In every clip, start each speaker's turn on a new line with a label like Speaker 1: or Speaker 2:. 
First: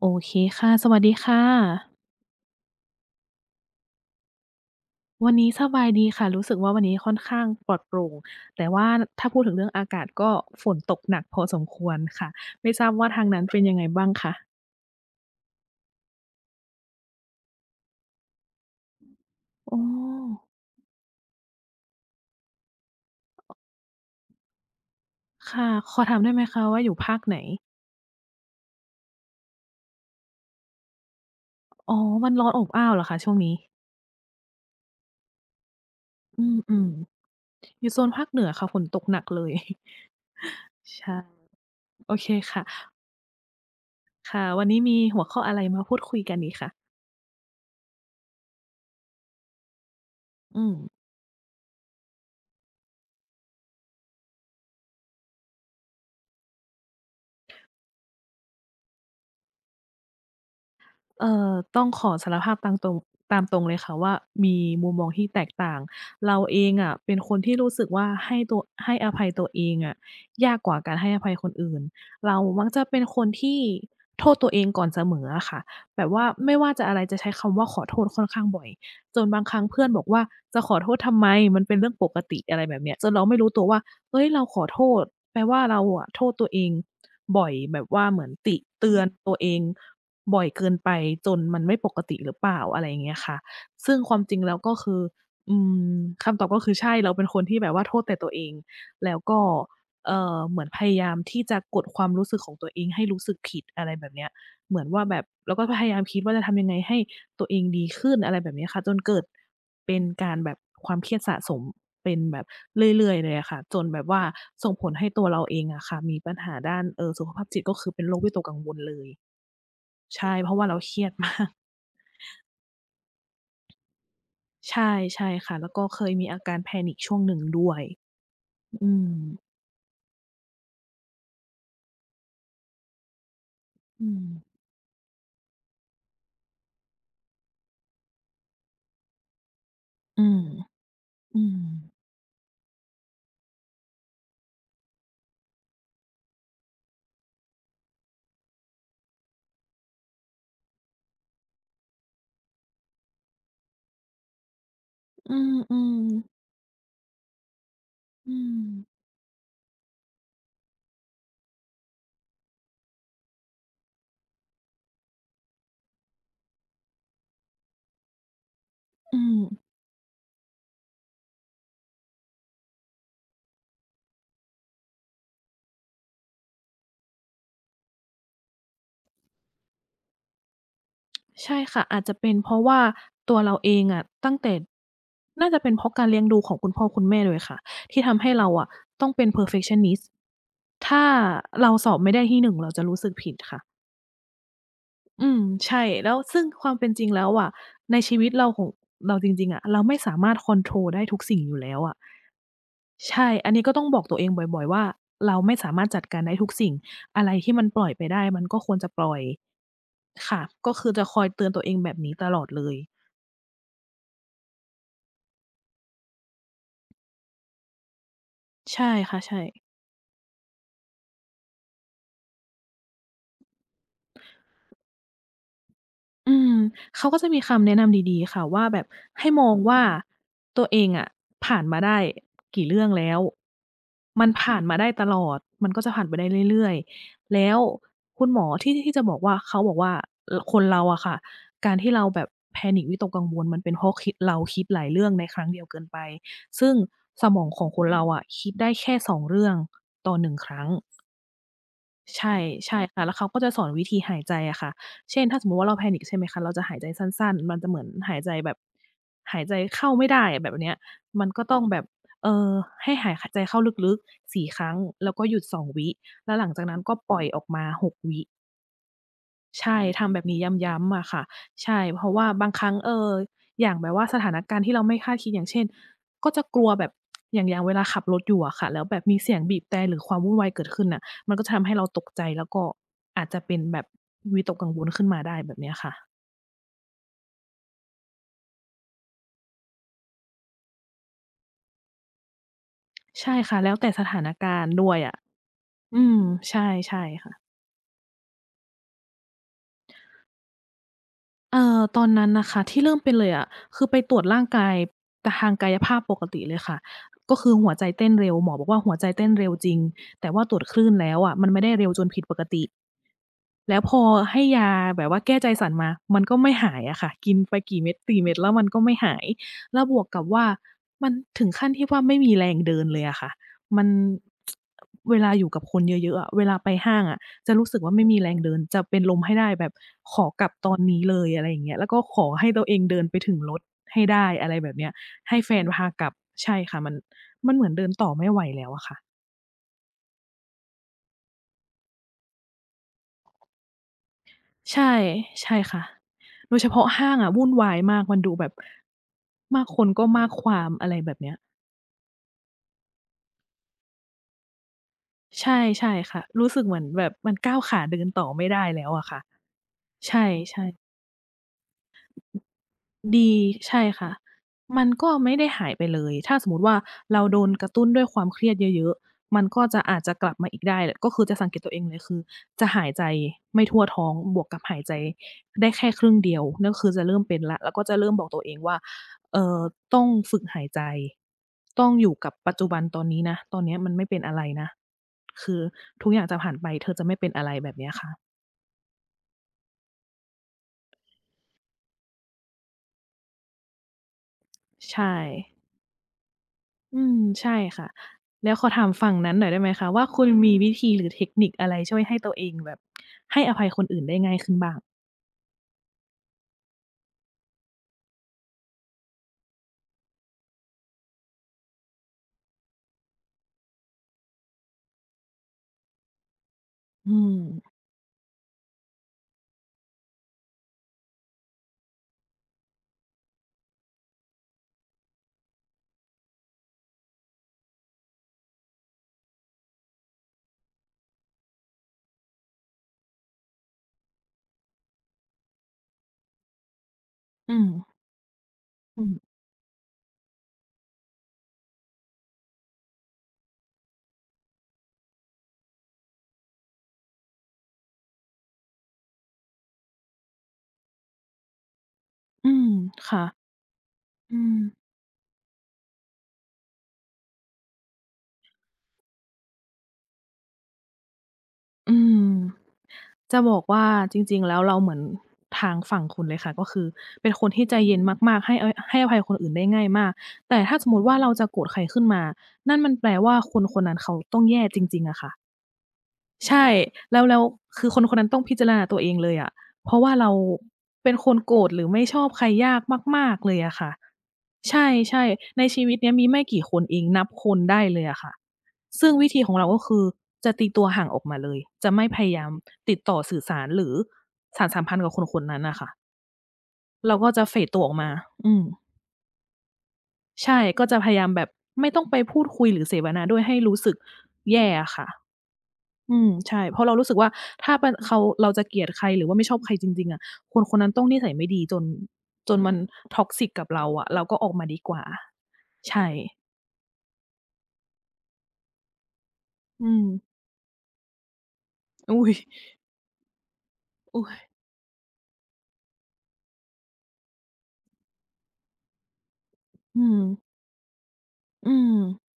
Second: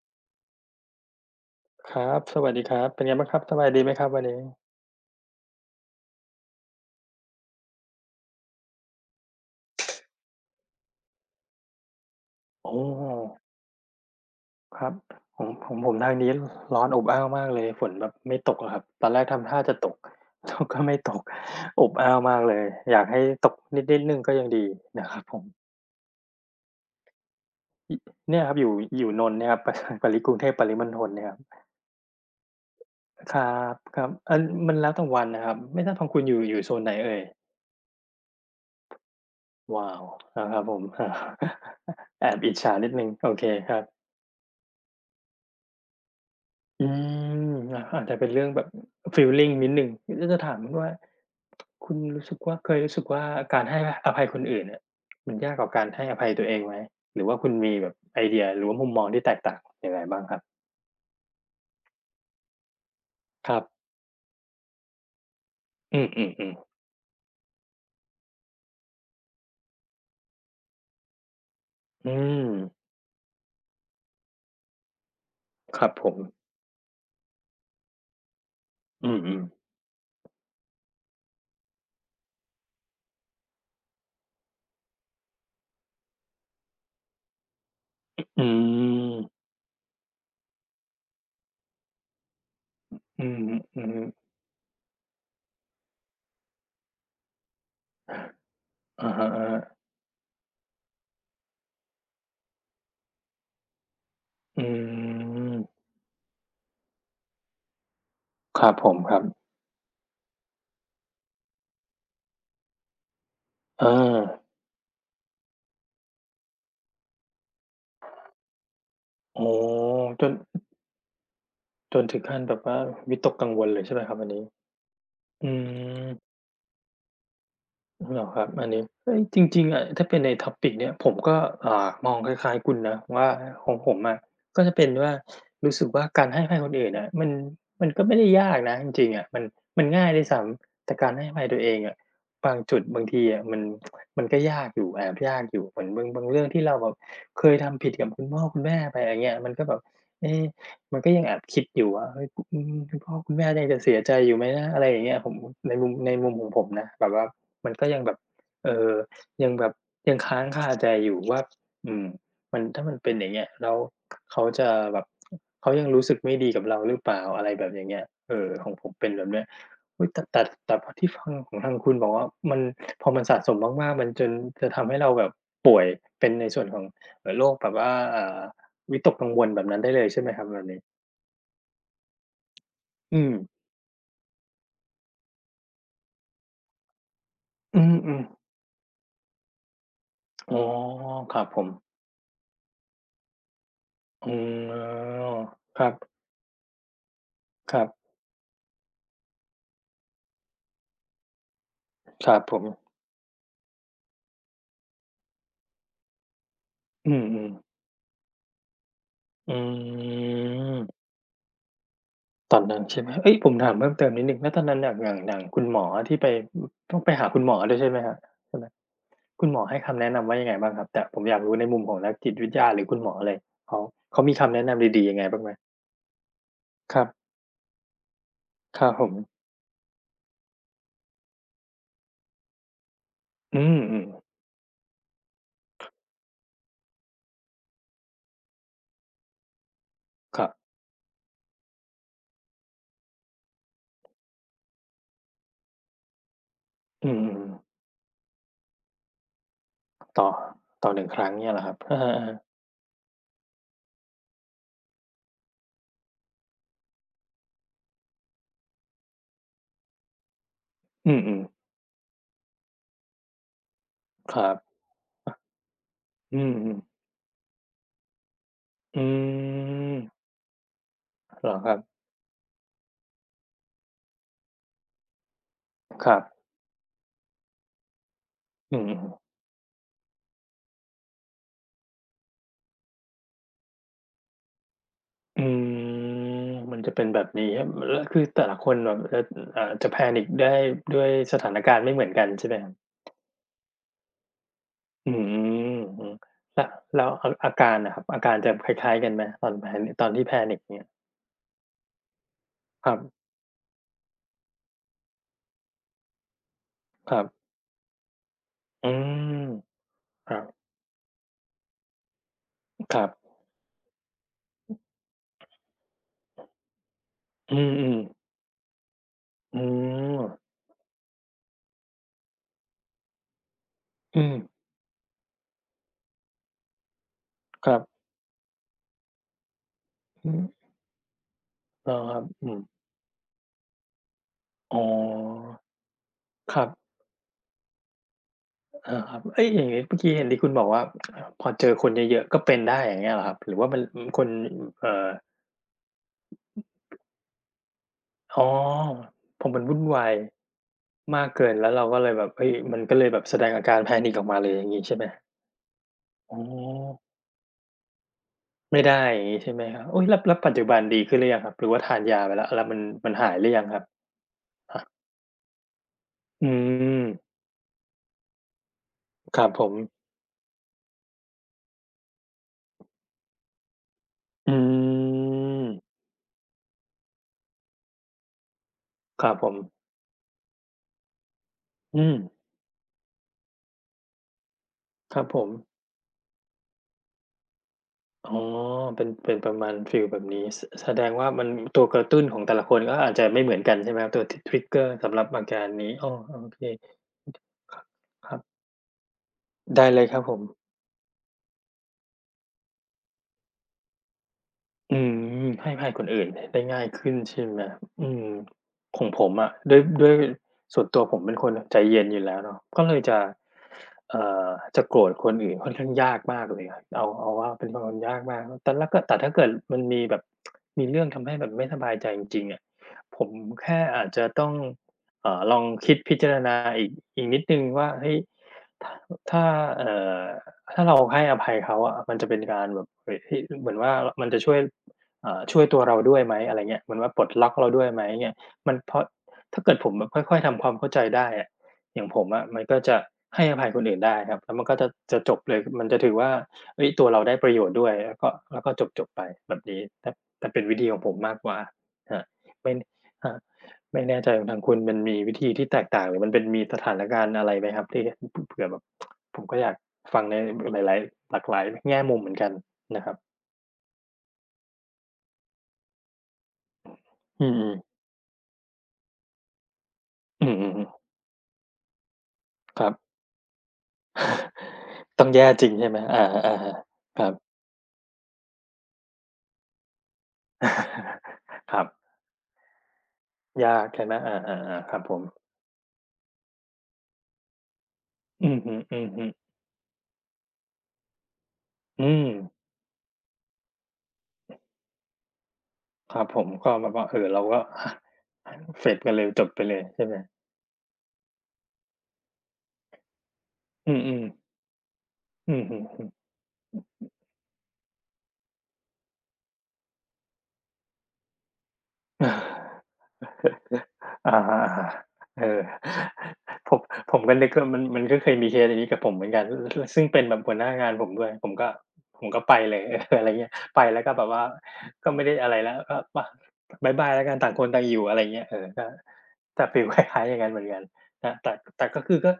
Speaker 1: โอเคค่ะสวัสดีค่ะ
Speaker 2: ครับสวัสดีครับเป็นไงบ้างครับสบายดีไหมครับวันนี้
Speaker 1: วันนี้สบายดีค่ะรู้สึกว่าวันนี้ค่อนข้างปลอดโปร่งแต่ว่าถ้าพูดถึงเรื่องอากาศก็ฝนตกหนักพอสมควรค่ะ
Speaker 2: โอ
Speaker 1: ไม่ทราบว่าทาง
Speaker 2: ้
Speaker 1: นั้นเป็นยังไงบ้างคะ
Speaker 2: ครับของผมทางนี้ร้อนอบอ้าวมากเลยฝนแบบไม่ตกอะครับตอนแรกทำท่า
Speaker 1: อ๋
Speaker 2: จะ
Speaker 1: อ
Speaker 2: ตก แล้วก็ไม่ตกอบอ้าวมากเลยอยากให้ตกนิดๆหนึ่งก็ยังดีนะครับผม
Speaker 1: ค่ะขอถามได้ไหมคะว่าอยู่ภาคไหน
Speaker 2: เนี่ยครับอยู่อยู่นนท์เนี่ยครับ ปปริกรุงเทพปริมณฑลเนี่ยครับ
Speaker 1: อ๋อมันร้อนอบอ้าวเหรอคะช่
Speaker 2: ค
Speaker 1: วง
Speaker 2: รั
Speaker 1: นี้
Speaker 2: บครับอันมันแล้วแต่วันนะครับไม่ทราบทางคุณอยู่
Speaker 1: อื
Speaker 2: อยู่โซน
Speaker 1: ม
Speaker 2: ไหนเอ่ย
Speaker 1: ๆอยู่โซนภาคเหนือค่ะฝนตกหนักเลย
Speaker 2: ว้าวนะครับผม
Speaker 1: ใช่โอ
Speaker 2: แอ
Speaker 1: เค
Speaker 2: บอิจฉา
Speaker 1: ค่ะ
Speaker 2: นิดหนึ่งโอเคครับ
Speaker 1: ค่ะวันนี้มีหัวข้ออะไรมาพูดคุยกันดีคะ
Speaker 2: อืมอะอาจจะเป็นเรื่องแบบฟีลลิงนิดหนึ่งก็จะถาม
Speaker 1: อืม
Speaker 2: คุณว่าคุณรู้สึกว่าเคยรู้สึกว่าการให้อภัยคนอื่นเนี่ยมันยากกว่าการให้อภัยตัวเองไหมหรือว่าคุณมีแบบไอเดียหรือว่ามุมมองที่แตกต่างยังไงบ้างครับ
Speaker 1: ต้องขอสารภาพตามตรงตาม
Speaker 2: ค
Speaker 1: ตร
Speaker 2: รับ
Speaker 1: งเลยค่ะว่ามีมุมมองที่แตกต่าง
Speaker 2: อื
Speaker 1: เรา
Speaker 2: ม
Speaker 1: เอ
Speaker 2: ๆ
Speaker 1: ง
Speaker 2: ๆ
Speaker 1: อะเป็นคนที่รู้สึกว่าให้ตัวให้อภัยตัวเองอะยากกว่าการให้อภัยคนอื่น
Speaker 2: อื
Speaker 1: เรา
Speaker 2: ม
Speaker 1: มักจะเป็นคนที่โทษตัวเองก่อนเสมออะค่ะ
Speaker 2: ครับ
Speaker 1: แบ
Speaker 2: ผ
Speaker 1: บ
Speaker 2: ม
Speaker 1: ว่าไม่ว่าจะอะไรจะใช้คำว่าขอโทษค่อนข้างบ่อย
Speaker 2: อื
Speaker 1: จนบา
Speaker 2: ม
Speaker 1: งครั้งเพื่อนบอกว่าจะขอโทษทำไมมันเป็นเรื่องปกติอะไรแบบเนี้ยจนเราไม่รู้ตัวว่า เฮ้ยเราขอโทษแปลว่าเราอะโทษตัวเองบ่อยแบบว่าเหมือน
Speaker 2: ๆอื
Speaker 1: ติเตือน
Speaker 2: ม
Speaker 1: ตัวเองบ่อยเกินไปจนมันไม่ปกติหรือเปล่าอะไรอย่างเงี้ย
Speaker 2: อื
Speaker 1: ค่ะ
Speaker 2: มอือ
Speaker 1: ซึ่ง
Speaker 2: ฮึ
Speaker 1: ความจริงแล้วก็คืออืมคำตอบก็คือใช่เราเป็นคนที่แบบว่าโทษแต่ตัวเอง
Speaker 2: อะ
Speaker 1: แล้ว
Speaker 2: ฮ
Speaker 1: ก็
Speaker 2: ะ
Speaker 1: เหมือนพยายามที่จะกดความรู้สึกของตัวเองให้รู้สึกผิดอะไรแบบเนี้ย
Speaker 2: ๆอื
Speaker 1: เหมือนว่าแบบ
Speaker 2: ม
Speaker 1: เราก็พยายามคิดว่าจะทำยังไงให้ ตัวเองดีขึ้นอะไรแบบ
Speaker 2: ค
Speaker 1: นี้
Speaker 2: รับ
Speaker 1: ค่ะ
Speaker 2: ผ
Speaker 1: จน
Speaker 2: มค
Speaker 1: เกิ
Speaker 2: รับ
Speaker 1: ดเป็นการแบบความเครียดสะสมเป็นแบบเรื่อยๆเลยอะค่ะจ
Speaker 2: เอ
Speaker 1: น
Speaker 2: อ
Speaker 1: แบบว่าส่งผลให้ตัวเราเองอะค่ะมีปัญหาด้านสุขภาพจิตก็คือเป็นโรควิตกกังวลเลย
Speaker 2: อ๋อจ
Speaker 1: ใช่
Speaker 2: น
Speaker 1: เพราะว่าเราเครียดมาก
Speaker 2: จนถึงขั้นแบบว่าวิตกกังวลเลยใช่ไหมครับอันนี้
Speaker 1: ใช่ใช่
Speaker 2: อื
Speaker 1: ค่ะแล้วก็เคยมี
Speaker 2: ม
Speaker 1: อาการ panic ช่วงหนึ่งด้วย
Speaker 2: เหรอครับอันนี้
Speaker 1: อืม
Speaker 2: เฮ้ยจริงๆอะถ้าเป็นใน topic เนี่ยผมก็มองคล้ายๆคุณนะว่าของผม
Speaker 1: อื
Speaker 2: อะ
Speaker 1: ม
Speaker 2: ก็จะเป็นว่ารู้สึกว่าการให้อภัยคนอื่นอะมันมันก็ไม่ได้ยากนะจริงๆอะมันมันง่าย
Speaker 1: อื
Speaker 2: ด้วย
Speaker 1: ม
Speaker 2: ซ้ำแต่การให้อ
Speaker 1: อื
Speaker 2: ภัยตั
Speaker 1: ม
Speaker 2: วเองอะบางจุดบางทีอะมันมันก็ยากอยู่แอบยากอยู่เหมือนบางเรื่องที่เราแบบเคยทำผิดกับคุณพ่อคุณแม่ไปอย่างเงี้ยมันก็แบบเอ๊ะมันก็ยังแอบคิดอยู่ว่าเฮ้ยอืมคุณพ่อคุณแม่ยังจะเสียใจอยู่ไหมนะอะไรอย่างเงี้ยผ
Speaker 1: อื
Speaker 2: มในมุม
Speaker 1: ม
Speaker 2: ในมุมของ
Speaker 1: ๆ
Speaker 2: ผมนะแบบว่า มันก็ยังแบบ
Speaker 1: อื
Speaker 2: เออ
Speaker 1: ม
Speaker 2: ยังแบบยังค้างคาใจอยู่ว่าอืมมันถ้ามันเป็นอย่างเงี้ยแล้วเขาจะแบบเขายังรู้สึกไม่ดีกับเราหรือเปล่าอะไรแบบอย่างเงี้ยเออของผมเป็น
Speaker 1: อื
Speaker 2: แบบ
Speaker 1: ม
Speaker 2: เนี้ยอุ๊ยแต่พอที่ฟังของทางคุณบอกว่ามันพอมันสะสมมากๆมันจนจะทำให้เราแบบป่วยเป็นในส่วนของโรคแบบว่าวิตกกังวลแบบนั้นได้เลยใช่ไหมครับแบบนี้
Speaker 1: ใช่ค่ะอาจจะเป็นเพราะว่า
Speaker 2: อืม
Speaker 1: ตัวเราเองอะตั้งแต่น่าจะเป็นเพราะการเลี้ยงดูของคุณพ่อคุณแม่เลยค่ะ
Speaker 2: อื
Speaker 1: ที่ทำ
Speaker 2: ม
Speaker 1: ให้เราอะต้องเป็น perfectionist
Speaker 2: ๆอ๋อ
Speaker 1: ถ้า
Speaker 2: ครับผม
Speaker 1: เราสอบไม่ได้ที่หนึ่งเราจะรู้สึกผิดค่ะ
Speaker 2: อืมอ๋อ
Speaker 1: อืม
Speaker 2: ค
Speaker 1: ใช่
Speaker 2: รับ
Speaker 1: แล้วซึ่งความเป็นจริงแล้วอะ
Speaker 2: ครั
Speaker 1: ใน
Speaker 2: บ
Speaker 1: ชีวิตเราของเราจริงๆอะเราไม่สามารถคอนโทรลได้ทุกสิ่งอยู่แล้วอะ
Speaker 2: ครับผม
Speaker 1: ใช่อันนี้ก็ต้องบอกตัวเองบ่อยๆว่าเราไม่สามารถจัดการได้ทุกสิ่ง
Speaker 2: อื
Speaker 1: อะไร
Speaker 2: ม
Speaker 1: ที่มัน
Speaker 2: ๆ
Speaker 1: ปล่อยไปได้มันก็ควรจะปล่อย
Speaker 2: อื
Speaker 1: ค่ะก็คือจะ
Speaker 2: ม
Speaker 1: คอยเตือนตัวเองแบบนี้ตลอด
Speaker 2: ตอ
Speaker 1: เล
Speaker 2: น
Speaker 1: ย
Speaker 2: นั้นใช่ไหมเฮ้ยผมถามเพิ่มเติมนิดหนึ่งแล้วตอนนั้นอย่างคุณหมอที่ไปอต้องไปหาคุณหมอด้วยใช่ไหมครับใช่ไหม
Speaker 1: ใช่ค่ะใช่
Speaker 2: คุณหมอให้คำแนะนำว่ายังไงบ้างครับแต่ผมอยากรู้ในมุมของนักจิตวิทยาหรือคุณหมอเลยเขาเขามีคำแนะนำดีๆยังไงบ้างไหม
Speaker 1: อืม
Speaker 2: ครั
Speaker 1: เขาก็
Speaker 2: บ
Speaker 1: จะมีคำแนะนำดีๆค่ะว่าแบ
Speaker 2: ค
Speaker 1: บ
Speaker 2: รับผม
Speaker 1: ให้มองว่าตัวเองอะผ่านมาได้กี่เรื่องแล้ว
Speaker 2: อืม
Speaker 1: มัน
Speaker 2: ๆ
Speaker 1: ผ่านมาได้ตลอดมันก็จะผ่านไปได้เรื่อยๆแล้วคุณหมอที่จะบอกว่าเขาบอกว่า
Speaker 2: ค
Speaker 1: ร
Speaker 2: รั
Speaker 1: คน
Speaker 2: บ
Speaker 1: เราอะค่ะการที่เราแบบ panic วิตกกังวลมันเป็นเพราะคิดเราคิดหลายเรื่องในครั้งเดียวเกินไปซึ่ง
Speaker 2: อื
Speaker 1: ส
Speaker 2: ม
Speaker 1: มองของคนเราอะคิดได้แค่สองเรื่องต่อ
Speaker 2: ๆ
Speaker 1: ห
Speaker 2: ต่อ
Speaker 1: นึ่งครั้ง
Speaker 2: ต่อหนึ่งครั้งเนี่ยเหรอครับอะฮ
Speaker 1: ใช่
Speaker 2: ะ
Speaker 1: ใช่ค่ะแล้วเขาก็จะสอนวิธีหายใจอะค่ะเช่นถ้าสมมุติว่าเรา panic ใช่ไหมคะเราจะหายใจสั้นๆมันจะเหมือนหายใจแบบหายใจเข้าไม่ได้อะแบบเนี้ย
Speaker 2: ๆอื
Speaker 1: มัน
Speaker 2: ม
Speaker 1: ก็ต้องแบบเอ่อให้หายหายใจเข้าลึก
Speaker 2: ๆ
Speaker 1: ๆ
Speaker 2: ค
Speaker 1: 4
Speaker 2: รับ
Speaker 1: ครั้งแล้วก็หยุด2วิแล้ว
Speaker 2: อื
Speaker 1: หลังจากนั้
Speaker 2: ม
Speaker 1: นก็
Speaker 2: ๆ
Speaker 1: ปล่อยออกมา6วิ
Speaker 2: อื
Speaker 1: ใช่ทำแบบ
Speaker 2: ม
Speaker 1: นี้ย้ำๆอะค่ะ
Speaker 2: เหรอครั
Speaker 1: ใช่
Speaker 2: บ
Speaker 1: เพราะว่าบางครั้งอย่างแบบว่าสถานการณ์ที่เราไม่คาดคิดอย่างเช่น
Speaker 2: ครับ
Speaker 1: ก็จะกลัวแบบอย่างอย่างเวลาขับรถอยู่อะค่ะ
Speaker 2: อื
Speaker 1: แล้วแบบมี
Speaker 2: ม
Speaker 1: เสียงบีบแตรหรือความวุ่นวายเกิดขึ้นน่ะมันก็จะทำให้เราตกใจแล้วก็อาจจะเป็นแบบวิตกกังวลขึ้นมาได้
Speaker 2: อ
Speaker 1: แบบเนี้ยค่ะ
Speaker 2: ืมมันจะเป็นแบบนี้ครับแล้วคือแต่ละคนแบบจะอจะ panic ได้ด้วยสถานการณ์ไม่เหมือนกันใช่ไหมครับ
Speaker 1: ใช่ค่ะแล้วแต่สถานการณ์ด้วย
Speaker 2: อื
Speaker 1: อะ
Speaker 2: ม
Speaker 1: อื
Speaker 2: อือ
Speaker 1: ม
Speaker 2: แล้
Speaker 1: ใช่
Speaker 2: ว
Speaker 1: ใช่
Speaker 2: แล้วอา
Speaker 1: ค่ะ
Speaker 2: อาการน่ะครับอาการจะคล้ายๆกันไหมตอน panic ตอนที่ panic เนี่ย
Speaker 1: ตอนนั้นนะคะที่
Speaker 2: ค
Speaker 1: เริ่
Speaker 2: รั
Speaker 1: มเป็นเล
Speaker 2: บ
Speaker 1: ยอะคือไปตรวจร่างกายแต่ทางกายภาพปกติเลยค่ะ
Speaker 2: ครั
Speaker 1: ก็
Speaker 2: บ
Speaker 1: คือหัวใจเต้นเร็วหมอบอกว่า
Speaker 2: อื
Speaker 1: หัวใจเต้
Speaker 2: ม
Speaker 1: นเร็วจริงแต่
Speaker 2: ครั
Speaker 1: ว่า
Speaker 2: บ
Speaker 1: ตรวจคลื่นแล้วอะมันไม่ได้เร็วจนผิดปกติ
Speaker 2: ครับ
Speaker 1: แล้วพอให้ยาแบบว่าแก้ใจสั่นมามันก็ไม่หายอะค่ะกินไป
Speaker 2: อื
Speaker 1: กี่เม็
Speaker 2: ม
Speaker 1: ด
Speaker 2: ๆ
Speaker 1: 4เม็ดแล้วมันก็ไม่หาย
Speaker 2: อ๋
Speaker 1: แล้วบวกกับ
Speaker 2: อ
Speaker 1: ว่ามันถึงขั้นที่ว่าไม่มีแรงเดินเลยอะค่ะมัน
Speaker 2: อืม
Speaker 1: เวลาอยู่กับคนเยอะๆอะเวลาไปห้างอะจะรู้
Speaker 2: ค
Speaker 1: สึ
Speaker 2: รั
Speaker 1: กว่าไม่
Speaker 2: บ
Speaker 1: มีแรงเดินจะเป็นลมให้ได้แบบขอ
Speaker 2: อื
Speaker 1: ก
Speaker 2: ม
Speaker 1: ลับตอนนี้เลยอะไรอย่างเงี้ยแล้
Speaker 2: เห
Speaker 1: ว
Speaker 2: รอ
Speaker 1: ก็
Speaker 2: ค
Speaker 1: ข
Speaker 2: รับ
Speaker 1: อ
Speaker 2: อื
Speaker 1: ให้
Speaker 2: ม
Speaker 1: ตัวเองเดินไปถึงรถให้ได้อะไรแบบ
Speaker 2: อ๋อ
Speaker 1: เนี้ยให้แฟนพากลับ
Speaker 2: ค
Speaker 1: ใช่
Speaker 2: รับ
Speaker 1: ค่ะมันเหมือนเดินต่อไม่ไหวแล้วอะค่ะ
Speaker 2: อาครับเอ๊ยอย่างงี้เมื่อกี้เห็นที่คุณบอกว่าพอเจอคนเยอะๆก็เป็นได้อย่างเงี้ยเหรอครับหรือว่ามันอืมคน
Speaker 1: ใช่
Speaker 2: เอ่อ
Speaker 1: ใช่ค่ะโดยเฉพาะห้างอะวุ่นวายมากมันดู
Speaker 2: อ๋
Speaker 1: แบ
Speaker 2: อ
Speaker 1: บ
Speaker 2: ผมมั
Speaker 1: มา
Speaker 2: น
Speaker 1: ก
Speaker 2: วุ่
Speaker 1: ค
Speaker 2: น
Speaker 1: นก็
Speaker 2: วาย
Speaker 1: มากความอะไรแบบ
Speaker 2: มาก
Speaker 1: เนี้ย
Speaker 2: เกินแล้วเราก็เลยแบบเฮ้ยมันก็เลยแบบแสดงอาการ panic ออกมาเลยอย่างงี้ใช่ไหม
Speaker 1: ใช่ใช่ค่ะ
Speaker 2: อ๋อ
Speaker 1: รู้สึกเหมือนแบบมันก้าวขาเดินต่อไม่ได้
Speaker 2: ไม่
Speaker 1: แล้ว
Speaker 2: ได้
Speaker 1: อะ
Speaker 2: อ
Speaker 1: ค่ะ
Speaker 2: ย่างงี้ใช่ไหมครับอุ๊ย
Speaker 1: ใช
Speaker 2: แล้วแล้วปัจ
Speaker 1: ่
Speaker 2: จุบันดีขึ้นหรือยังครับหรือว่าทานยาไปแล้วแล้วมันมัน
Speaker 1: ๆ
Speaker 2: หา
Speaker 1: ดี
Speaker 2: ยหรือยังค
Speaker 1: ใช่
Speaker 2: รับ
Speaker 1: ค่ะ
Speaker 2: ครั
Speaker 1: มั
Speaker 2: บ
Speaker 1: นก็ไม่ได้หายไปเลยถ้าส
Speaker 2: อื
Speaker 1: มมุติว่า
Speaker 2: ม
Speaker 1: เราโดนกระตุ้นด้วยความเครียดเยอะๆ
Speaker 2: ค
Speaker 1: มัน
Speaker 2: รับผ
Speaker 1: ก็
Speaker 2: ม
Speaker 1: จะอาจจะกลับมาอีกได้ก็คือจะสังเกตตัวเองเลยคือจะหายใจไม่ทั่วท้องบวก
Speaker 2: อื
Speaker 1: กับหายใจได้แค่
Speaker 2: ม
Speaker 1: ครึ่งเดียวนั่นคือจะเริ่มเป็นแล้วแล้วก็จะเริ่มบอกตัวเองว่า
Speaker 2: ครับ
Speaker 1: เอ่
Speaker 2: ผม
Speaker 1: อต้องฝึกหายใจต้อง
Speaker 2: อื
Speaker 1: อ
Speaker 2: ม
Speaker 1: ยู่กับปัจจุบันตอนนี้นะตอนเนี้ยมันไม่เป็นอะไรนะ
Speaker 2: ครับผม
Speaker 1: คือทุกอย่างจะผ่านไปเธอจะไม่เป็นอะไรแบบเนี้ยค่ะ
Speaker 2: อ๋อเป็นเป็นประมาณฟีลแบบนี้สแสดงว่ามันตัวกระตุ้นของแต่ละคนก็อาจจะไม่เหมือนกันใช่ไหมครับตัวททริกเกอร์
Speaker 1: ใช่
Speaker 2: สำหรับอาการนี้อ้อโอเค
Speaker 1: อืมใช่
Speaker 2: ครับ
Speaker 1: ค่ะ
Speaker 2: ครับ
Speaker 1: แล้วขอถามฝั่งนั้นหน่อยได้ไหม
Speaker 2: ได้
Speaker 1: คะ
Speaker 2: เล
Speaker 1: ว่า
Speaker 2: ยครั
Speaker 1: คุ
Speaker 2: บ
Speaker 1: ณ
Speaker 2: ผม
Speaker 1: มีวิธีหรือเทคนิคอะไรช่วยให้ตัวเองแบบให้อภัยคนอื่นได้ง่ายขึ้นบ้าง
Speaker 2: อืมให้อภัยคนอื่นได้ง่ายขึ้นใช่ไหมอืมของผมอะด้วยส่วนตัวผมเป็นคนใจเย็นอยู่แล้วเนาะก็เลยจะเอ่อจะโกรธคนอื่นค่อนข้างยากมากเลยอะเอา
Speaker 1: อื
Speaker 2: เอา
Speaker 1: ม
Speaker 2: ว่าเป็นคนยากมากแต่ละแต่ถ้าเกิดมันมีแบบมีเรื่องทำให้แบบไม่สบายใจจริงๆอะผมแค่อาจจะต้องลองคิดพิจารณาอีกนิดหนึ่งว่าเฮ้ยถ้าเอ่อถ้าเราให้อภัยเขาอะมันจะเป็นการแบบเฮ้ยเหมือนว่ามันจะช่วย ช่วยตัวเราด้วยไหมอะไรเงี้ยเหมือนว่าปลดล็อ
Speaker 1: อื
Speaker 2: ก
Speaker 1: ม
Speaker 2: เราด้วยไหมเงี้ยมันเพ
Speaker 1: อื
Speaker 2: ราะ
Speaker 1: ม
Speaker 2: ถ้าเกิดผมแบบค่อยๆทำความเข้าใจได้อะอย่างผมอะมันก็จะให้อภัยคนอื่นได้ครับแล้วมันก็จะจบเลยมันจะถือว่าเฮ้ยตัวเราได้ประโยชน์ด้วยแล้วก็จบๆไปแบบนี้ถ้าเป็นวิธีของผมมากกว่าครับ
Speaker 1: อืม
Speaker 2: ไม่
Speaker 1: ค่ะ
Speaker 2: ครับไม่แน่ใจ
Speaker 1: อื
Speaker 2: ของ
Speaker 1: ม
Speaker 2: ทางคุณมันมีวิธีที่แตกต่างหรือมันเป็นมีสถานการณ์อะไรไหมครับที่เผื่อแบบผมก็อยากฟังในหลายๆหลากหลาย
Speaker 1: อื
Speaker 2: แง่มุมเห
Speaker 1: ม
Speaker 2: มือนกันนะครับ
Speaker 1: จะบอกว่าจริงๆแล้วเราเหมือนทางฝั่งคุณเลยค่ะก็คือเป็นค
Speaker 2: อื
Speaker 1: น
Speaker 2: ม
Speaker 1: ที่ใจเย็นมากๆให้อภัยคนอื่นได้ง่ายมาก
Speaker 2: ๆอื
Speaker 1: แต่ถ้า
Speaker 2: อ
Speaker 1: สมมุติว่าเราจะโกรธใครขึ้นมา
Speaker 2: ๆ
Speaker 1: นั่
Speaker 2: ๆ
Speaker 1: น
Speaker 2: ครั
Speaker 1: มั
Speaker 2: บ
Speaker 1: นแปลว่าคนคนนั้นเขาต้องแย่จริงๆ อะ
Speaker 2: ต้อง
Speaker 1: ค่ะ
Speaker 2: แย่จริงใช่ไหมอา
Speaker 1: ใช่
Speaker 2: ๆค
Speaker 1: แล้ว
Speaker 2: รับ
Speaker 1: คือคนคนนั้นต้องพิจารณาตัวเองเลยอะเพราะว่าเราเป็นคนโกรธ
Speaker 2: ค
Speaker 1: ห
Speaker 2: รั
Speaker 1: รื
Speaker 2: บ
Speaker 1: อไม่ชอบใครยากมากๆเลยอะ
Speaker 2: ยาก
Speaker 1: ค่ะ
Speaker 2: ใช่ไหมอา
Speaker 1: ใช
Speaker 2: ๆๆครับผม
Speaker 1: ่ๆในชีวิตเนี้ยมีไม่กี่คนเองนับคนได้เลยอะค่ะ
Speaker 2: อือฮ
Speaker 1: ซึ่ง
Speaker 2: ึ
Speaker 1: วิ
Speaker 2: ๆ
Speaker 1: ธีของเราก็คือจะตีตัวห่างออกมาเลยจะไม่
Speaker 2: อื
Speaker 1: พ
Speaker 2: ม
Speaker 1: ยายามติดต่อสื่อสารหรือสานสัมพันธ์กับคนคนนั้นน่ะค่ะ
Speaker 2: ครับผมก็แบบว่า
Speaker 1: เราก็
Speaker 2: เรา
Speaker 1: จะ
Speaker 2: ก็
Speaker 1: fade ตัวออกมา อืม
Speaker 2: เสร็จกันเลยจบไปเลยใช่ไหม
Speaker 1: ใช่ก็จะพยายามแบบไม่ต้องไปพูดคุยหรือเสวนาด้วยให้รู้สึ
Speaker 2: อื
Speaker 1: ก
Speaker 2: อๆ
Speaker 1: แย่อะค่ะ
Speaker 2: อือฮึ
Speaker 1: อืมใช่เพราะเรารู้สึกว่าถ้าเป็นเขาเราจะเกลียดใครหรือว่าไม่ชอบใครจริงๆอะคนคนนั้นต้องนิสัยไม่ดีจน
Speaker 2: ๆ
Speaker 1: มัน toxic กับเราอะเราก็
Speaker 2: อะ
Speaker 1: ออกมาดีกว่า
Speaker 2: ๆเออ
Speaker 1: ใช่
Speaker 2: ผมผมก็นึกว่ามันก็เคยมีเคสอย่างนี้กับผมเหมือนกันซ
Speaker 1: อืม
Speaker 2: ซึ่งเป็นแบบหัวหน้างานผมด้วยผมก็ผ
Speaker 1: อุ๊
Speaker 2: ม
Speaker 1: ย
Speaker 2: ก็ไปเลย เอออะไรเงี้ยไปแล้วก็แบ
Speaker 1: อุ๊
Speaker 2: บ
Speaker 1: ย
Speaker 2: ว่าก็ไม่ได้อะไรแล้วก็ปบ๊ายบายแล้วกันต่างคนต่างอยู่อะไรเงี้ยเออก็แต่ฟีลค
Speaker 1: อืม
Speaker 2: ล้ายๆอย่างนั้นเหมือนกันแต่แต่
Speaker 1: อื
Speaker 2: แต่
Speaker 1: ม
Speaker 2: ก็คือก็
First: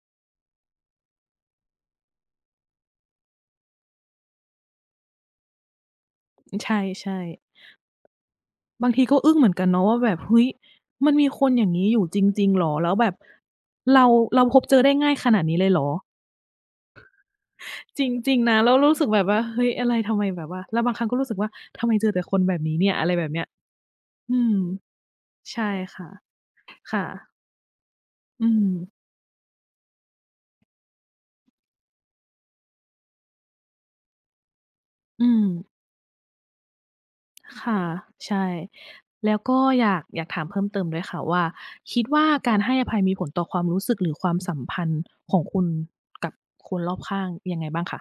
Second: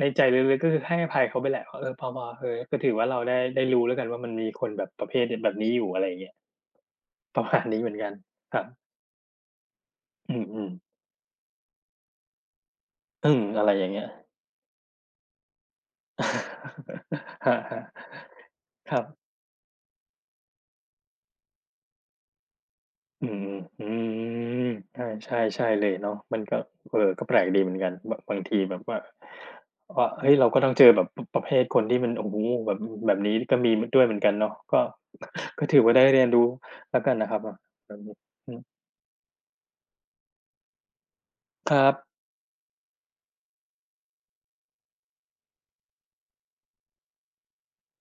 Speaker 2: ในใจลึกๆก็คือให้อภัยเขาไปแหละว่าเออพอเออก็ถือว่าเราได้รู้แล้วกันว่ามันมีคนแบบประเภทแบบนี้อยู่อะไรอย่างเงี้ย
Speaker 1: ใช่
Speaker 2: ประ
Speaker 1: ๆ
Speaker 2: มาณนี้เหมือนกันครับ
Speaker 1: บางทีก็อึ้งเหมือนกันเนาะว่าแบบ
Speaker 2: อื
Speaker 1: เฮ้ย
Speaker 2: ม
Speaker 1: มันมีคนอย่างงี้อยู่จริงๆเหรอแล้วแบบ
Speaker 2: ๆอืมอะไรอย่างเงี้
Speaker 1: เรา
Speaker 2: ย
Speaker 1: พบเจอได้ง่ายขนาดนี้เลยเหรอ
Speaker 2: ครั
Speaker 1: จ
Speaker 2: บ
Speaker 1: ริงๆนะแล้ว
Speaker 2: ค
Speaker 1: รู้
Speaker 2: รั
Speaker 1: สึกแบ
Speaker 2: บ
Speaker 1: บว่าเฮ้ยอะไรทำไมแบบว่าแล้วบางครั้งก็รู้สึกว่าทำไมเจอแต่คนแบบนี้เนี่ยอะไรแบ
Speaker 2: อื
Speaker 1: บเนี้ย
Speaker 2: มอื
Speaker 1: อืม
Speaker 2: มใช่ใช่
Speaker 1: ใช่
Speaker 2: ใช่เลย
Speaker 1: ค่ะ
Speaker 2: เนาะมันก็เออ
Speaker 1: ค่ะ
Speaker 2: ก็แปลกดีเหมือนกันบบาง
Speaker 1: อื
Speaker 2: ที
Speaker 1: ม
Speaker 2: แบบว่าว่าเฮ้ยเราก็ต้องเจอแบบปประเภทคนที่มันโอ้โฮแบบแบบนี้ก็มีด้วยเหมือนกันเนาะก็
Speaker 1: อืม
Speaker 2: ก็ถือว่าได้เรียนรู้แล้วกันนะครับแบบ
Speaker 1: ค่ะ
Speaker 2: แบบนี้
Speaker 1: ใช่
Speaker 2: อืม
Speaker 1: แล้วก็อยากถามเพิ่มเติมด้วยค่ะว่า
Speaker 2: ครับ
Speaker 1: คิดว่าการให้อภัยมีผลต่อความรู้สึกหรือความสัมพันธ์ของคุณกับคนรอบข้างยังไงบ้างคะ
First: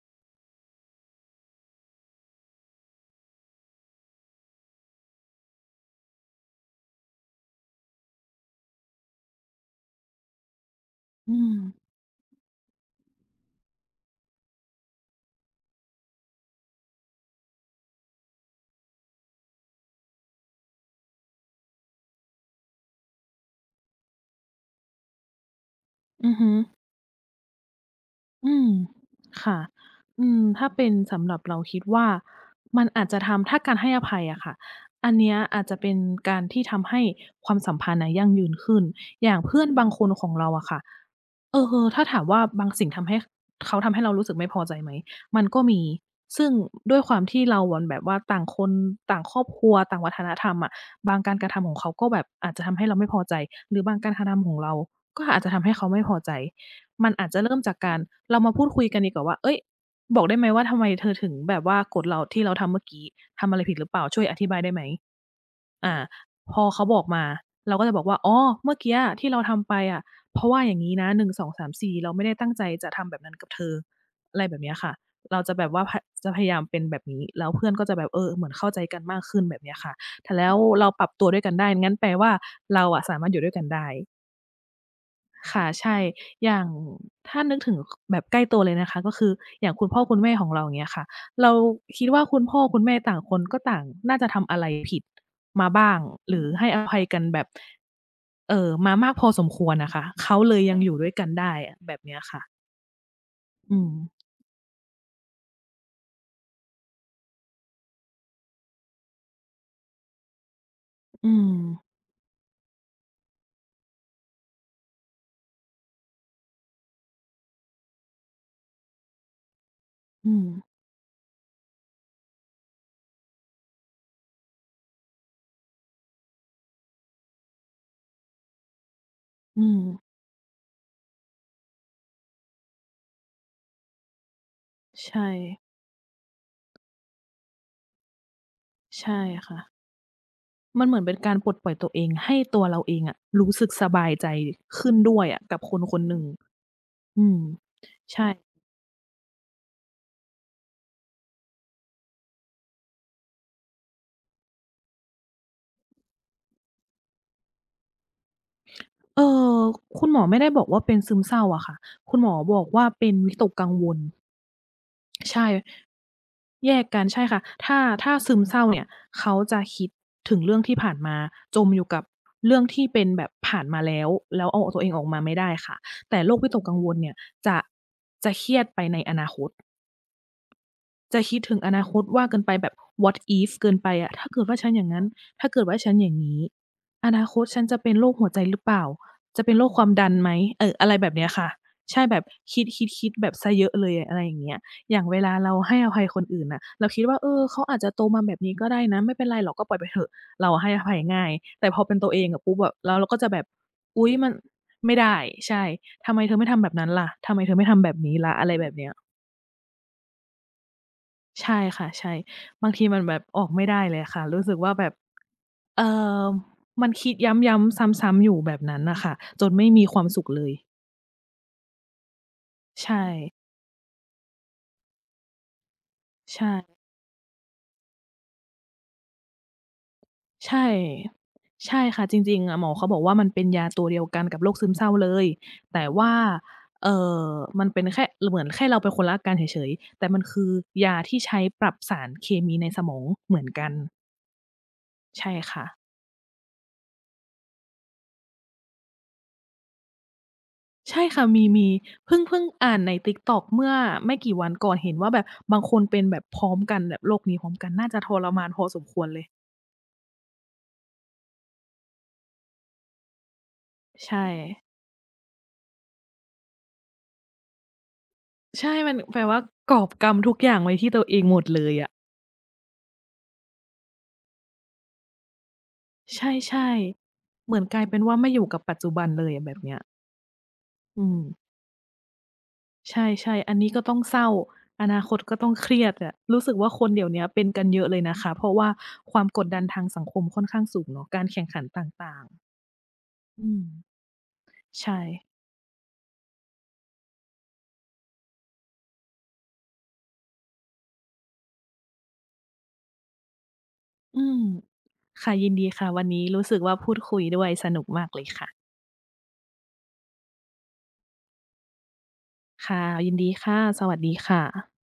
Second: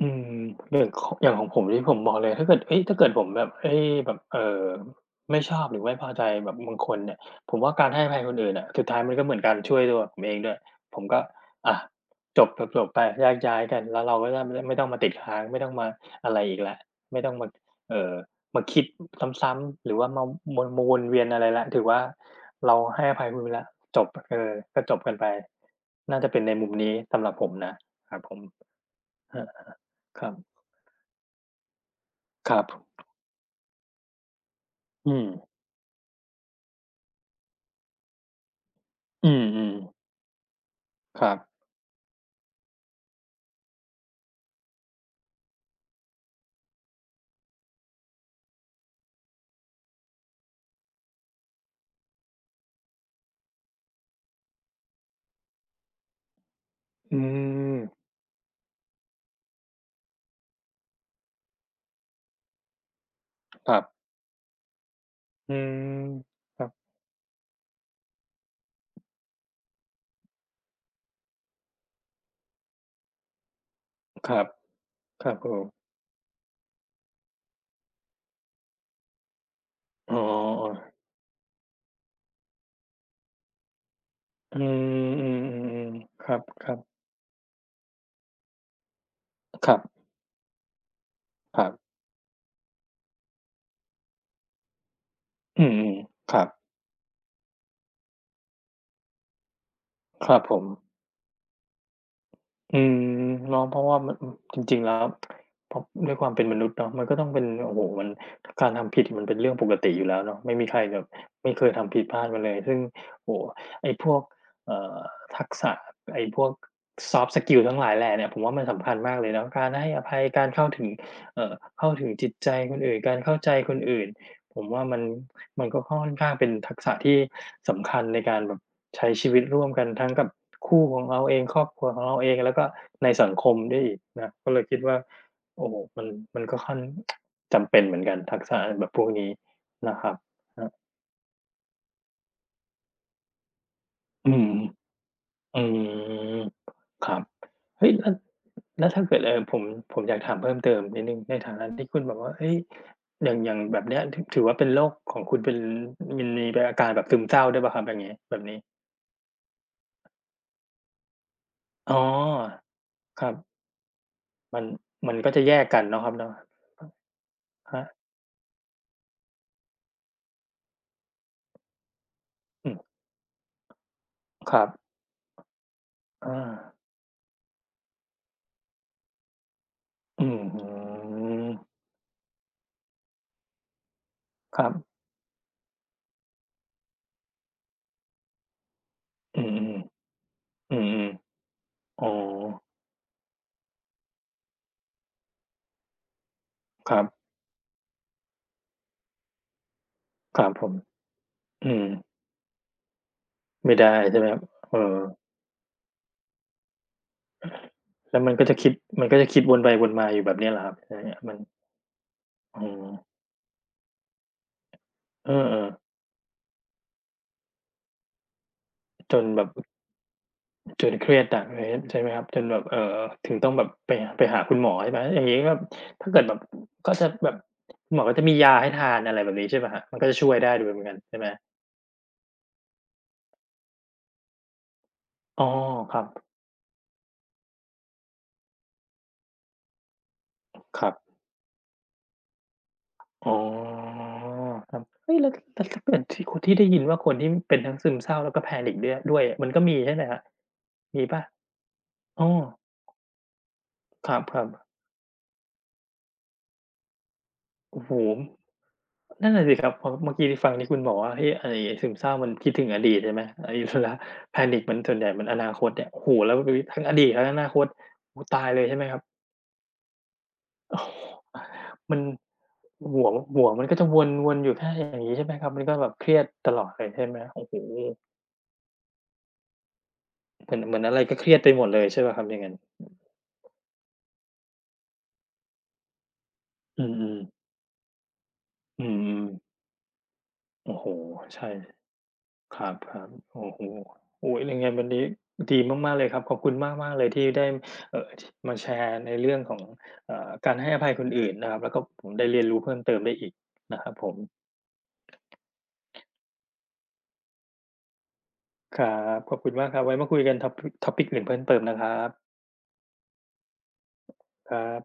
Speaker 2: อืมอย่างของผมนี่ผมบอกเลยถ้าเกิดเฮ้ยถ้าเกิดผมแบบเฮ้ยแบบไม่ชอบหรือไม่พอใจแบบบางคนเนี่ยผมว่าการให้อภัยคนอื่นน่ะสุดท้ายมันก็เหมือนการช่วยตัวผมเองด้วยผมก็
Speaker 1: อืม
Speaker 2: อะจบจบๆไปแยกย้ายกันแล้วเราก็จะไม่ต้องมาติดค้างไม่ต้องมาอะไรอีกแล้วไม่ต้องมาเอ่อมาคิดซ้ำๆหรือว่ามาวนมาวนเวียนอะไรแล้วถือว่าเราให้อภัยคุณไปแล้วจบเออก็จบกันไปน่าจะ
Speaker 1: อือ
Speaker 2: เป็น
Speaker 1: ฮึ
Speaker 2: ในมุมนี้สำหรับผมนะครับผ
Speaker 1: อืม
Speaker 2: มอา
Speaker 1: ค่ะ
Speaker 2: ค
Speaker 1: อื
Speaker 2: รับ
Speaker 1: มถ้าเป็นสำหรับเราคิดว่า
Speaker 2: ครับ
Speaker 1: มันอาจจะทำถ้าการให้อภัยอะค่ะอั
Speaker 2: อื
Speaker 1: น
Speaker 2: ม
Speaker 1: เนี้ยอาจจะเป็นการที่ทำให้ความสัมพันธ์น่ะยั่งยืนขึ้นอ
Speaker 2: อื
Speaker 1: ย่าง
Speaker 2: ม
Speaker 1: เพื่
Speaker 2: อื
Speaker 1: อน
Speaker 2: ม
Speaker 1: บางคนของเราอะค่ะ
Speaker 2: ครับ
Speaker 1: เออๆถ้าถามว่าบางสิ่งทำให้เขาทำให้เรารู้สึกไม่พอใจไหมมันก็มีซึ่งด้วยความที่เราอะแบบว่าต่างคนต่างครอบครัวต่างวัฒนธรรมอะบางการกระทำของเขาก็แบบอาจจะทำให้เราไม่พอใจหรือบางการกระทำของเราก็อาจจะทำให้เขาไม่พอใจมัน
Speaker 2: อื
Speaker 1: อาจจะเริ่มจาก
Speaker 2: ม
Speaker 1: การเรามาพูดคุยกันดีกว่าว่าเฮ้ยบอกได้ไหมว่าทำไมเธอถึงแบบว่าโกรธเราที่เราทำเมื่อกี้ทำอะไร
Speaker 2: ค
Speaker 1: ผิด
Speaker 2: รั
Speaker 1: หรือเปล่า
Speaker 2: บ
Speaker 1: ช่วยอธิบายได้ไหม
Speaker 2: อืม
Speaker 1: อ่าพ
Speaker 2: ค
Speaker 1: อ
Speaker 2: รั
Speaker 1: เขา
Speaker 2: บ
Speaker 1: บอกมาเราก็จะบอกว่าอ๋อเมื่อกี้อะที่เราทำไปอะ เพราะว่าอย่างงี้นะ1 2 3 4เราไม่ได้ตั้งใจจะทำแบบนั้นกับเธอ
Speaker 2: ค
Speaker 1: อะ
Speaker 2: รั
Speaker 1: ไร
Speaker 2: บ
Speaker 1: แบบเนี้ยค่ะ
Speaker 2: ครับ
Speaker 1: เรา
Speaker 2: ผ
Speaker 1: จะแบ
Speaker 2: ม
Speaker 1: บว่าพจะพยายามเป็นแบบนี้แล้วเพื่อนก็จะแบบเออเหมือนเข้าใจกันมากขึ้นแบบเนี้ยค่ะ
Speaker 2: อ๋อ
Speaker 1: แต่แล้วเราปรับตัวด้วยกันได้งั้นแปลว่าเราอะสามารถอยู่ด้วยกันได้
Speaker 2: อืมอื
Speaker 1: ค่ะ
Speaker 2: อ
Speaker 1: ใช่
Speaker 2: ๆๆครับ
Speaker 1: อย่า
Speaker 2: ๆค
Speaker 1: ง
Speaker 2: รับ
Speaker 1: ถ้านึกถึงคแบบใกล้ตัวเลยนะคะก็คืออย่างคุณพ่อคุณแม่ของเราอย่างเงี้ยค่ะเรา
Speaker 2: ครับ
Speaker 1: คิดว่าคุณพ่อคุณแม่ต่างคนก็ต่างน่าจะทำอะไรผิด
Speaker 2: อื
Speaker 1: มา
Speaker 2: ม
Speaker 1: บ้าง
Speaker 2: ๆ
Speaker 1: ห
Speaker 2: ค
Speaker 1: รื
Speaker 2: รั
Speaker 1: อ
Speaker 2: บ
Speaker 1: ให้อภัยกันแบบ มามากพอสมควรน่ะค่ะ
Speaker 2: ค
Speaker 1: เขา
Speaker 2: รับผ
Speaker 1: เลย
Speaker 2: ม
Speaker 1: ยังอยู่ด้วยกันได้อะแบบเนี้ยค่ะ
Speaker 2: อืมร้องเพ
Speaker 1: อื
Speaker 2: ราะ
Speaker 1: ม
Speaker 2: ว่ามันอืมจริงๆแล้วเพราะด้วยความเป็นมนุษย์เนาะมันก็ต้องเป็นโอ้โฮมันการทำผิดมันเป็นเรื่องปกติอยู่แล้วเนาะไม่มีใครแบบ
Speaker 1: อื
Speaker 2: ไม่
Speaker 1: ม
Speaker 2: เคยทำผิดพลาดมาเลยซึ่งโอ้โฮไอ้พวกเอ่อทักษะไอ้พวก soft skill ทั้งหลายแหล่เนี่ยผมว่ามันสำคัญมากเลยเนาะการให้อภัย
Speaker 1: อื
Speaker 2: กา
Speaker 1: ม
Speaker 2: รเข้าถึงเอ่อเข้าถึงจิตใจคนอื่นการเข้าใจคนอื่นผมว่ามันก็ค่อนข้างเป็นทักษะที่สำคัญในการแบบ ใช้ชีวิต
Speaker 1: อื
Speaker 2: ร่วม
Speaker 1: ม
Speaker 2: กันทั้งกับคู่ของเราเองครอบครัวของเราเองแล้วก็ในสังคมด้วยอีกนะก็เลยคิดว่า
Speaker 1: ใช่
Speaker 2: โอ้โฮมันมันก็ค่อนจำเป็นเหมือนกันทักษะแบบพวก
Speaker 1: ใช่
Speaker 2: นี้
Speaker 1: ค่ะ
Speaker 2: นะครับครับ
Speaker 1: มันเหมือนเป็นการปลดปล่อยตัวเองให้ตัวเราเองอะรู้สึกสบายใจ
Speaker 2: อืม
Speaker 1: ขึ้นด้วยอะกั
Speaker 2: อื
Speaker 1: บคนคนหนึ่ง
Speaker 2: มครับ
Speaker 1: อืม
Speaker 2: เฮ้ยแล้ว
Speaker 1: ใช่
Speaker 2: แล้วถ้าเกิดผมอยากถามเพิ่มเติมนิดหนึ่งในฐานะที่คุณบอกว่าเฮ้ยอย่างอย่างแบบเนี้ยถถือว่าเป็นโรคของคุณเป็นมันมีเป็นอาการแบบซึมเศร้าด้วยเปล่าครับอย่างงี้แบบนี้
Speaker 1: เอ่อคุณหมอไม่ได้บอกว่าเป็นซึมเศร้าอะค่ะ
Speaker 2: อ๋อ
Speaker 1: คุณหมอบอกว่าเป็น
Speaker 2: ครั
Speaker 1: วิ
Speaker 2: บ
Speaker 1: ตกกังวล
Speaker 2: มันมันก็
Speaker 1: ใช่
Speaker 2: จะแยกกันเนาะครับเนาะ
Speaker 1: แยกกันใช่ค่ะ
Speaker 2: ค
Speaker 1: ถ้า
Speaker 2: รับ
Speaker 1: ถ้าซึมเศร้าเนี่ยเขาจะคิดถึงเรื่องที่ผ่านมาจมอยู่กับเรื่อง
Speaker 2: อืม
Speaker 1: ที่เป็นแบบผ่านมาแล้วแล้ว
Speaker 2: ครับ
Speaker 1: เอาตัวเองออกมาไม่ได้ค่ะแต่โรค
Speaker 2: อา
Speaker 1: วิตกกังวลเนี่ยจะจะเครียดไปในอนาคต
Speaker 2: อือฮ
Speaker 1: จะคิดถึงอนาคตว่าเกินไปแบบ what if เกินไปอะถ้าเกิดว่า
Speaker 2: ครั
Speaker 1: ฉัน
Speaker 2: บ
Speaker 1: อย่างงั้น ถ้าเกิดว่าฉันอย่างงี้อนาคตฉันจะเป็นโรคหัวใจหรือเปล่า
Speaker 2: อื
Speaker 1: จะเป็นโร
Speaker 2: ม
Speaker 1: คความดันไหมเอ
Speaker 2: ๆ
Speaker 1: อ
Speaker 2: อื
Speaker 1: อะไร
Speaker 2: ม
Speaker 1: แบบเนี้ยค่ะ
Speaker 2: ๆ
Speaker 1: ใช่
Speaker 2: อ๋อ
Speaker 1: แบบคิดๆๆแบบเสียเยอะเลยอะอะไรอย่างเงี้ยอย่างเวลาเราให้อภัยคนอื่นน่ะเรา
Speaker 2: ค
Speaker 1: คิ
Speaker 2: รั
Speaker 1: ด
Speaker 2: บ
Speaker 1: ว่าเออเขาอาจจะโตมาแบบนี้ก็ได้นะไม่เป็นไรหรอกก็ปล่อยไปเถอะ
Speaker 2: ครั
Speaker 1: เรา
Speaker 2: บ
Speaker 1: อะ
Speaker 2: ผ
Speaker 1: ให้
Speaker 2: ม
Speaker 1: อภัยง่ายแต่
Speaker 2: อื
Speaker 1: พอ
Speaker 2: ม
Speaker 1: เป็นตัวเองอะปุ๊บอะแล้วเราก็จะแบบ
Speaker 2: ไม่ได้
Speaker 1: อุ๊ย
Speaker 2: ใช่ไหม
Speaker 1: มัน
Speaker 2: ครับเอ
Speaker 1: ไม่
Speaker 2: อ
Speaker 1: ได้ใช่ทำไมเธอไม่ทำแบบนั้นล่ะทำไมเธอไม่ทำแบบนี้
Speaker 2: แล้วมั
Speaker 1: ล่ะ
Speaker 2: นก็
Speaker 1: อะไร
Speaker 2: จะ
Speaker 1: แบ
Speaker 2: คิด
Speaker 1: บเนี้ย
Speaker 2: มันก็จะคิดวนไปวนมาอยู่แบบเนี้ยเหรอครับอะไรเงี้ยมัน
Speaker 1: ใช่ค่ะใช่
Speaker 2: อ๋อ
Speaker 1: บางทีมันแบบออกไม่ได้เลยค่ะรู้สึกว่าแบบ
Speaker 2: เออ
Speaker 1: เอ่อมันคิดย้ำๆซ้ำๆอยู่แบบนั้นน่ะ
Speaker 2: ๆ
Speaker 1: ค่ะ
Speaker 2: จนแบ
Speaker 1: จ
Speaker 2: บ
Speaker 1: นไม่มีความสุขเลย
Speaker 2: จนเครียดหนักเลยใช่ไหมครับจนแบบ
Speaker 1: ใช่
Speaker 2: ถึงต้องแบบไปไปหาคุณหมอใช่ไหมอย่างงี้ก็ถ้าเกิดแบบ
Speaker 1: ใช่
Speaker 2: ก็จะแบบคุณหมอก็จะมียาให้ทานอะไรแบบนี้ใช่เปล่าครับมันก็จะช่วยได้
Speaker 1: ใช่
Speaker 2: ด้วยเหมือนกันใช่ไหม
Speaker 1: ใช่ค่ะจริงๆอะหมอเขาบอกว่ามันเป็นยาตัวเดียวกันกับโรคซึมเศร้าเลย
Speaker 2: อ๋อ
Speaker 1: แต่
Speaker 2: ครับ
Speaker 1: ว่าเอ่อมันเป็นแค่เหมือนแค่เราเป็นคนละอาการเฉยๆแต่มันคือ
Speaker 2: ครั
Speaker 1: ยา
Speaker 2: บ
Speaker 1: ที่ใช้ปรับสารเคมีในสมอง
Speaker 2: อ๋อ
Speaker 1: เหมือนกัน
Speaker 2: ครับเฮ้ยแล้
Speaker 1: ใช่
Speaker 2: วแต่
Speaker 1: ค่ะ
Speaker 2: ถ้าเกิดที่คนที่ได้ยินว่าคนที่เป็นทั้งซึมเศร้าแล้วก็ panic ด้วยอะมันก็มีใช่ไหมครับมี
Speaker 1: ใช่
Speaker 2: เปล่า
Speaker 1: ค่ะมีมีเพิ่ง
Speaker 2: อ้อ
Speaker 1: เพิ่งอ่านใน TikTok เมื่อ
Speaker 2: คร
Speaker 1: ไม่กี่
Speaker 2: ั
Speaker 1: วั
Speaker 2: บ
Speaker 1: น
Speaker 2: ๆ
Speaker 1: ก่อนเห็นว่าแบบบางคนเป็นแบบพร้อมกันแบบโรคนี้พร้อมกัน
Speaker 2: โอ้
Speaker 1: น่า
Speaker 2: โฮ
Speaker 1: จะทรมานพอสมควรเลย
Speaker 2: นั่นน่ะสิครับพอเมื่อกี้ที่ฟังที่คุณบอกว่าเฮ้ยไอ้ซึมเศร้ามันคิดถึงอดีตใช่ไหมไอ้เวลา
Speaker 1: ใช่
Speaker 2: panic มันส่วนใหญ่มันอนาคตเนี่ยโอ้โฮแล้วแบบนี้ทั้งอดีตทั้งอนาคตโอ้ตายเลย
Speaker 1: ใช่
Speaker 2: ใช่ไหม
Speaker 1: มั
Speaker 2: ค
Speaker 1: น
Speaker 2: รับ
Speaker 1: แปลว่ากอบกรรมทุกอย่างไว้
Speaker 2: โอ้
Speaker 1: ที่ตัวเองหมดเลยอะ
Speaker 2: มันหัวหัวมันก็จะวนๆอยู่แค่อย่างงี้ใช่ไหมครับมันก็แบบเครี
Speaker 1: ใ
Speaker 2: ยดตลอ
Speaker 1: ช่
Speaker 2: ดเลยใช่ไหมโอ้
Speaker 1: ๆเห
Speaker 2: โฮ
Speaker 1: มือนกลายเป็นว่าไม่อยู่กับปัจจุบันเลยอะแบบเนี้ย
Speaker 2: เหมือนเหมือนอะไร
Speaker 1: อืม
Speaker 2: ก็เครียดไปหมดเลยใช่เปล่าครับอย่างงั้น
Speaker 1: ใช่ๆอันนี้ก็ต้องเศร้าอนาคตก็ต้องเครียดอะรู้สึกว่าค
Speaker 2: อื
Speaker 1: นเดี๋ยว
Speaker 2: ม
Speaker 1: เนี้ยเป็
Speaker 2: ๆ
Speaker 1: นกันเยอะเลยนะคะเพราะว่า
Speaker 2: อื
Speaker 1: ควา
Speaker 2: ม
Speaker 1: มกด
Speaker 2: ๆ
Speaker 1: ดันทางสังคมค่อนข้าง
Speaker 2: โอ้
Speaker 1: สู
Speaker 2: โฮ
Speaker 1: งเนาะการแข่ง
Speaker 2: ใช่
Speaker 1: ขันต่างๆ
Speaker 2: ครับๆ
Speaker 1: อื
Speaker 2: โอ้โฮ
Speaker 1: ม
Speaker 2: โอ้โฮยังไงวัน
Speaker 1: ใช่
Speaker 2: นี้ดีมากๆเลยครับขอบคุณมากๆเลยที่ได้ชมาแชร์ในเรื่องของการให้อภัยคนอื่นนะครับแล้วก็ผมได้เรียนรู้เพิ่มเติมได้อีกนะครับผม
Speaker 1: อืมค่ะยินดีค่ะ วันนี้รู้สึกว่าพูดคุยด้วยสนุกมากเลยค่ะ
Speaker 2: ครับ ขอบคุณมากครับไว้มาคุยกัน topic อื่นเพิ่มเติมนะครับ
Speaker 1: ค่ะยินดีค่ะ สวัสดีค่ะ
Speaker 2: ครับ